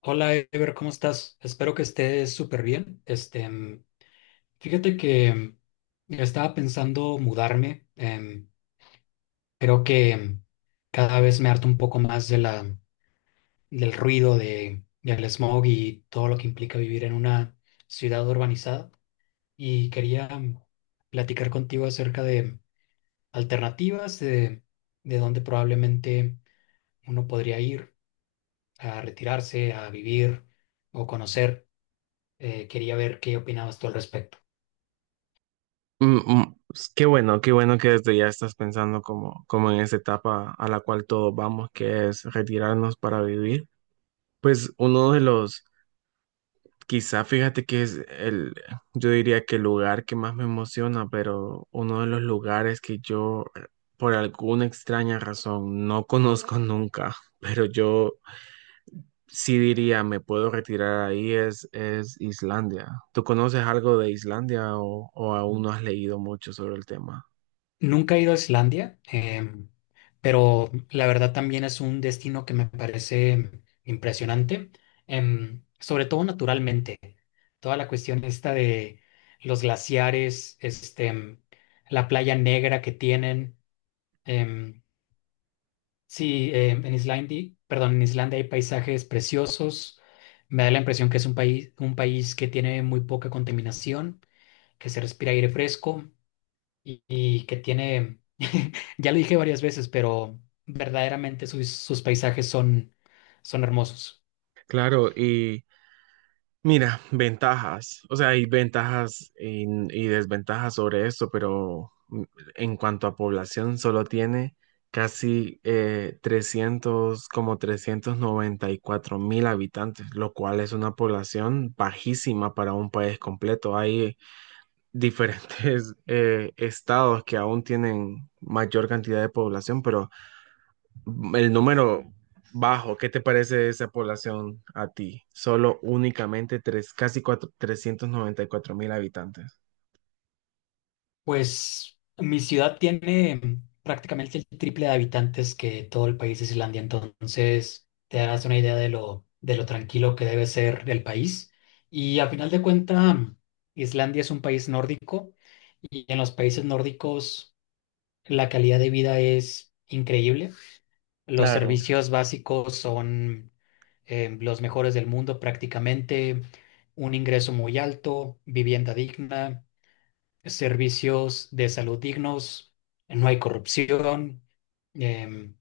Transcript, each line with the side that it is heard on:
left: Hola, Ever, ¿cómo estás? Espero que estés súper bien. Fíjate que estaba pensando mudarme. Creo que cada vez me harto un poco más de del ruido, del smog y todo lo que implica vivir en una ciudad urbanizada. Y quería platicar contigo acerca de alternativas, de, de dónde probablemente uno podría ir a retirarse, a vivir o conocer. Quería ver qué opinabas tú al respecto.
right: Pues, qué bueno, qué bueno que desde ya estás pensando como en esa etapa a la cual todos vamos, que es retirarnos para vivir. Pues uno de los, quizá fíjate que es el, yo diría que el lugar que más me emociona, pero uno de los lugares que yo por alguna extraña razón no conozco nunca, pero yo sí diría me puedo retirar ahí es Islandia. ¿Tú conoces algo de Islandia o aún no has leído mucho sobre el tema?
left: Nunca he ido a Islandia, pero la verdad también es un destino que me parece impresionante, sobre todo naturalmente. Toda la cuestión esta de los glaciares, la playa negra que tienen. em, en en Islandia hay paisajes preciosos. Me da la impresión que es un un país que tiene muy poca contaminación, que se respira aire fresco. Y que tiene, ya lo dije varias veces, pero verdaderamente sus paisajes son hermosos.
right: Claro, y mira, ventajas, o sea, hay ventajas y desventajas sobre esto, pero en cuanto a población, solo tiene casi 300, como 394.000 habitantes, lo cual es una población bajísima para un país completo. Hay diferentes estados que aún tienen mayor cantidad de población, pero el número bajo, ¿qué te parece esa población a ti? Solo únicamente tres, casi cuatro, 394.000 habitantes.
left: Pues mi ciudad tiene prácticamente el triple de habitantes que todo el país de Islandia, entonces te das una idea de de lo tranquilo que debe ser el país. Y a final de cuentas, Islandia es un país nórdico y en los países nórdicos la calidad de vida es increíble. Los
right: Claro.
left: servicios básicos son los mejores del mundo prácticamente, un ingreso muy alto, vivienda digna, servicios de salud dignos, no hay corrupción, em,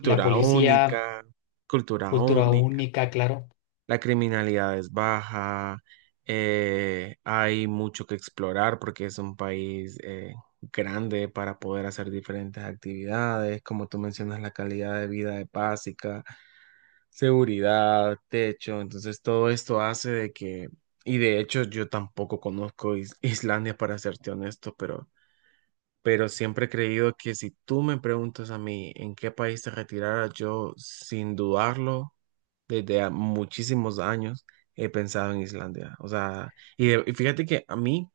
left: la policía,
right: única, cultura
left: cultura
right: única,
left: única, claro.
right: la criminalidad es baja, hay mucho que explorar porque es un país grande para poder hacer diferentes actividades, como tú mencionas, la calidad de vida es básica. Seguridad, techo, entonces todo esto hace de que, y de hecho yo tampoco conozco Islandia para serte honesto, pero siempre he creído que si tú me preguntas a mí en qué país te retirara, yo sin dudarlo, desde muchísimos años he pensado en Islandia, o sea, y fíjate que a mí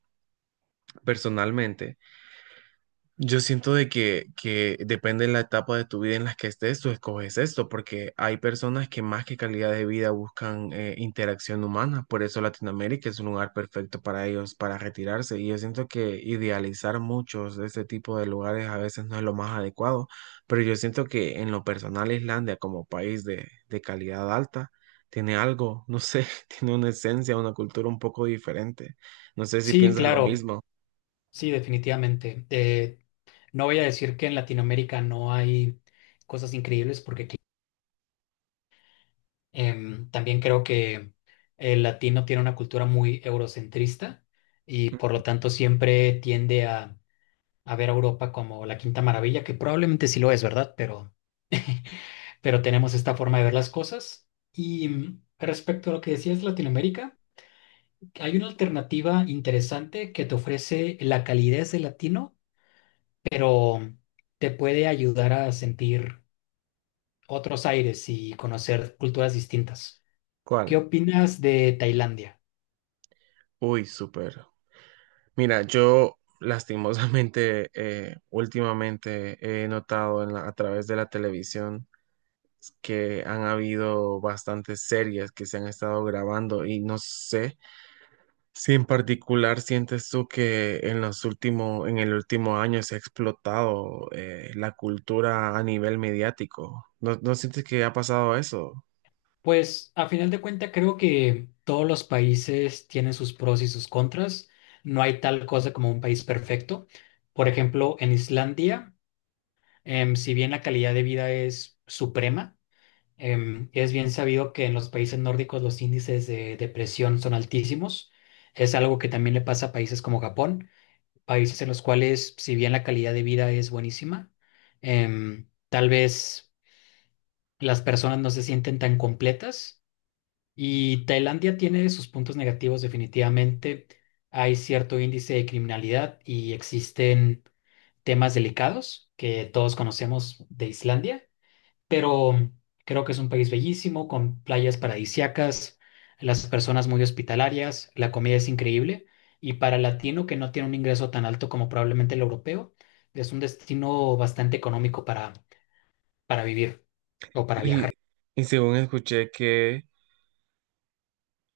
right: personalmente, yo siento de que depende de la etapa de tu vida en la que estés, tú escoges esto, porque hay personas que más que calidad de vida buscan interacción humana, por eso Latinoamérica es un lugar perfecto para ellos, para retirarse, y yo siento que idealizar muchos de este tipo de lugares a veces no es lo más adecuado, pero yo siento que en lo personal Islandia como país de calidad alta tiene algo, no sé, tiene una esencia, una cultura un poco diferente, no sé si
left: Sí,
right: piensas lo
left: claro,
right: mismo.
left: sí, definitivamente. No voy a decir que en Latinoamérica no hay cosas increíbles porque también creo que el latino tiene una cultura muy eurocentrista y por lo tanto siempre tiende a ver a Europa como la quinta maravilla, que probablemente sí lo es, ¿verdad? Pero tenemos esta forma de ver las cosas. Y mm, respecto a lo que decías, Latinoamérica, hay una alternativa interesante que te ofrece la calidez del latino, pero te puede ayudar a sentir otros aires y conocer culturas distintas. ¿Qué
right: ¿Cuál?
left: opinas de Tailandia?
right: Uy, súper. Mira, yo lastimosamente últimamente he notado en a través de la televisión que han habido bastantes series que se han estado grabando y no sé si en particular sientes tú que en los últimos, en el último año se ha explotado la cultura a nivel mediático. ¿No, no sientes que ha pasado eso?
left: Pues a final de cuentas creo que todos los países tienen sus pros y sus contras. No hay tal cosa como un país perfecto. Por ejemplo, en Islandia, si bien la calidad de vida es suprema, es bien sabido que en los países nórdicos los índices de depresión son altísimos. Es algo que también le pasa a países como Japón, países en los cuales si bien la calidad de vida es buenísima, tal vez las personas no se sienten tan completas y Tailandia tiene sus puntos negativos definitivamente. Hay cierto índice de criminalidad y existen temas delicados que todos conocemos de Islandia, pero creo que es un país bellísimo, con playas paradisíacas, las personas muy hospitalarias, la comida es increíble y para el latino que no tiene un ingreso tan alto como probablemente el europeo, es un destino bastante económico para vivir o para
right: Y,
left: viajar.
right: y según escuché que...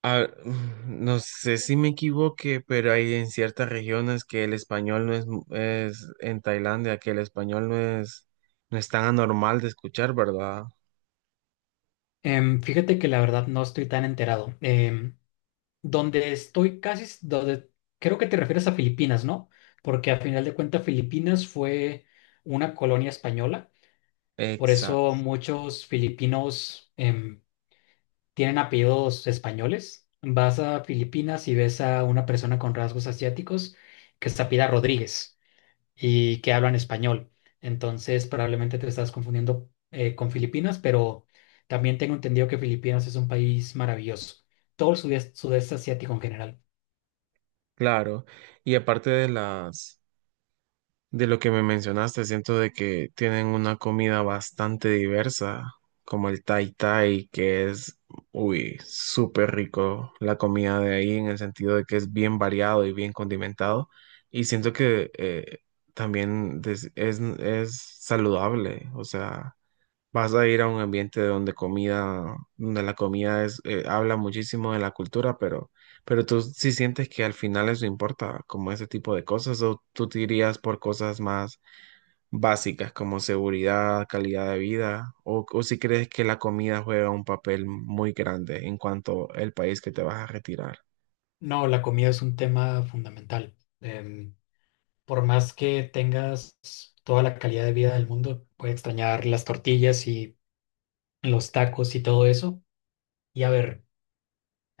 right: Ah, no sé si me equivoqué, pero hay en ciertas regiones que el español no es, es en Tailandia, que el español no es tan anormal de escuchar, ¿verdad?
left: Fíjate que la verdad no estoy tan enterado. Donde estoy casi, s- Donde creo que te refieres a Filipinas, ¿no? Porque a final de cuentas Filipinas fue una colonia española, por
right: Exacto,
left: eso muchos filipinos tienen apellidos españoles. Vas a Filipinas y ves a una persona con rasgos asiáticos que se apellida Rodríguez y que hablan español. Entonces probablemente te estás confundiendo con Filipinas, pero también tengo entendido que Filipinas es un país maravilloso, todo el sudeste asiático en general.
right: claro. Y aparte de las, de lo que me mencionaste, siento de que tienen una comida bastante diversa, como el tai tai, que es, uy, súper rico la comida de ahí, en el sentido de que es bien variado y bien condimentado. Y siento que también es saludable, o sea, vas a ir a un ambiente donde comida, donde la comida es, habla muchísimo de la cultura, pero tú sí sientes que al final eso importa, como ese tipo de cosas, o tú te irías por cosas más básicas como seguridad, calidad de vida, o si crees que la comida juega un papel muy grande en cuanto al país que te vas a retirar.
left: No, la comida es un tema fundamental. Em, por más que tengas toda la calidad de vida del mundo, puedes extrañar las tortillas y los tacos y todo eso. Y a ver,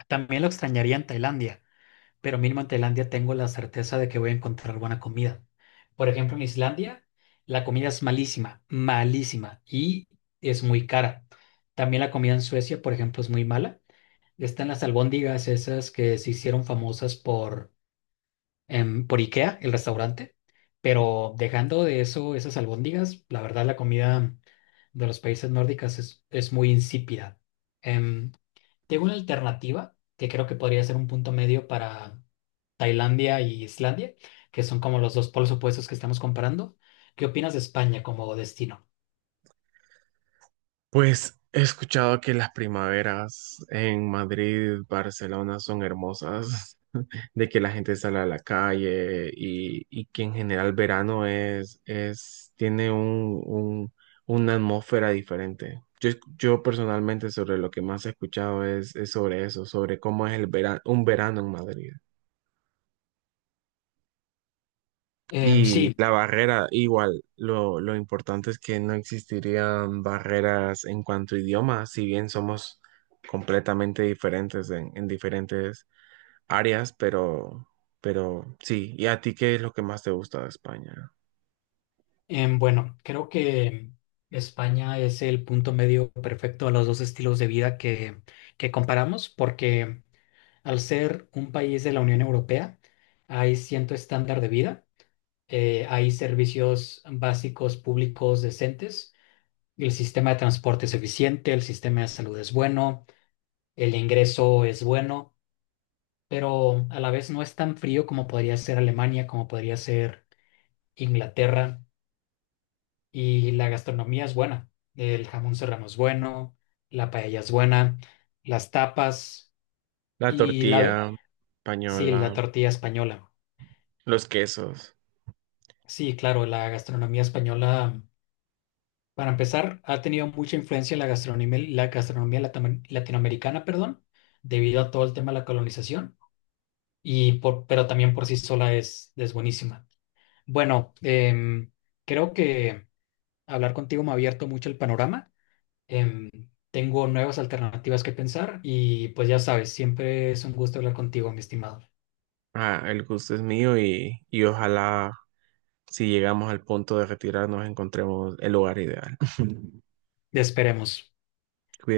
left: también lo extrañaría en Tailandia, pero mínimo en Tailandia tengo la certeza de que voy a encontrar buena comida. Por ejemplo, en Islandia, la comida es malísima, malísima y es muy cara. También la comida en Suecia, por ejemplo, es muy mala. Están las albóndigas esas que se hicieron famosas por por IKEA, el restaurante, pero dejando de eso, esas albóndigas, la verdad la comida de los países nórdicos es muy insípida. Em, Tengo una alternativa que creo que podría ser un punto medio para Tailandia y Islandia, que son como los dos polos opuestos que estamos comparando. ¿Qué opinas de España como destino?
right: Pues he escuchado que las primaveras en Madrid, Barcelona son hermosas. De que la gente sale a la calle y que en general verano tiene una atmósfera diferente. Yo personalmente sobre lo que más he escuchado es sobre eso, sobre cómo es el verano, un verano en Madrid.
left: Em,
right: Y
left: sí,
right: la barrera, igual, lo importante es que no existirían barreras en cuanto a idioma, si bien somos completamente diferentes en diferentes áreas, pero sí. ¿Y a ti qué es lo que más te gusta de España?
left: bueno, creo que España es el punto medio perfecto a los dos estilos de vida que comparamos, porque al ser un país de la Unión Europea, hay cierto estándar de vida, hay servicios básicos públicos decentes, el sistema de transporte es eficiente, el sistema de salud es bueno, el ingreso es bueno, pero a la vez no es tan frío como podría ser Alemania, como podría ser Inglaterra, y la gastronomía es buena. El jamón serrano es bueno, la paella es buena, las tapas
right: La
left: y
right: tortilla
left: sí, la
right: española,
left: tortilla española.
right: los quesos.
left: Sí, claro, la gastronomía española, para empezar, ha tenido mucha influencia en la la gastronomía latinoamericana, perdón, debido a todo el tema de la colonización, y pero también por sí sola es buenísima. Bueno, creo que hablar contigo me ha abierto mucho el panorama. em, Tengo nuevas alternativas que pensar y pues ya sabes, siempre es un gusto hablar contigo, mi estimado.
right: Ah, el gusto es mío y ojalá si llegamos al punto de retirarnos encontremos el lugar ideal.
left: Te esperemos.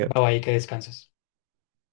left: Bye bye, que descanses.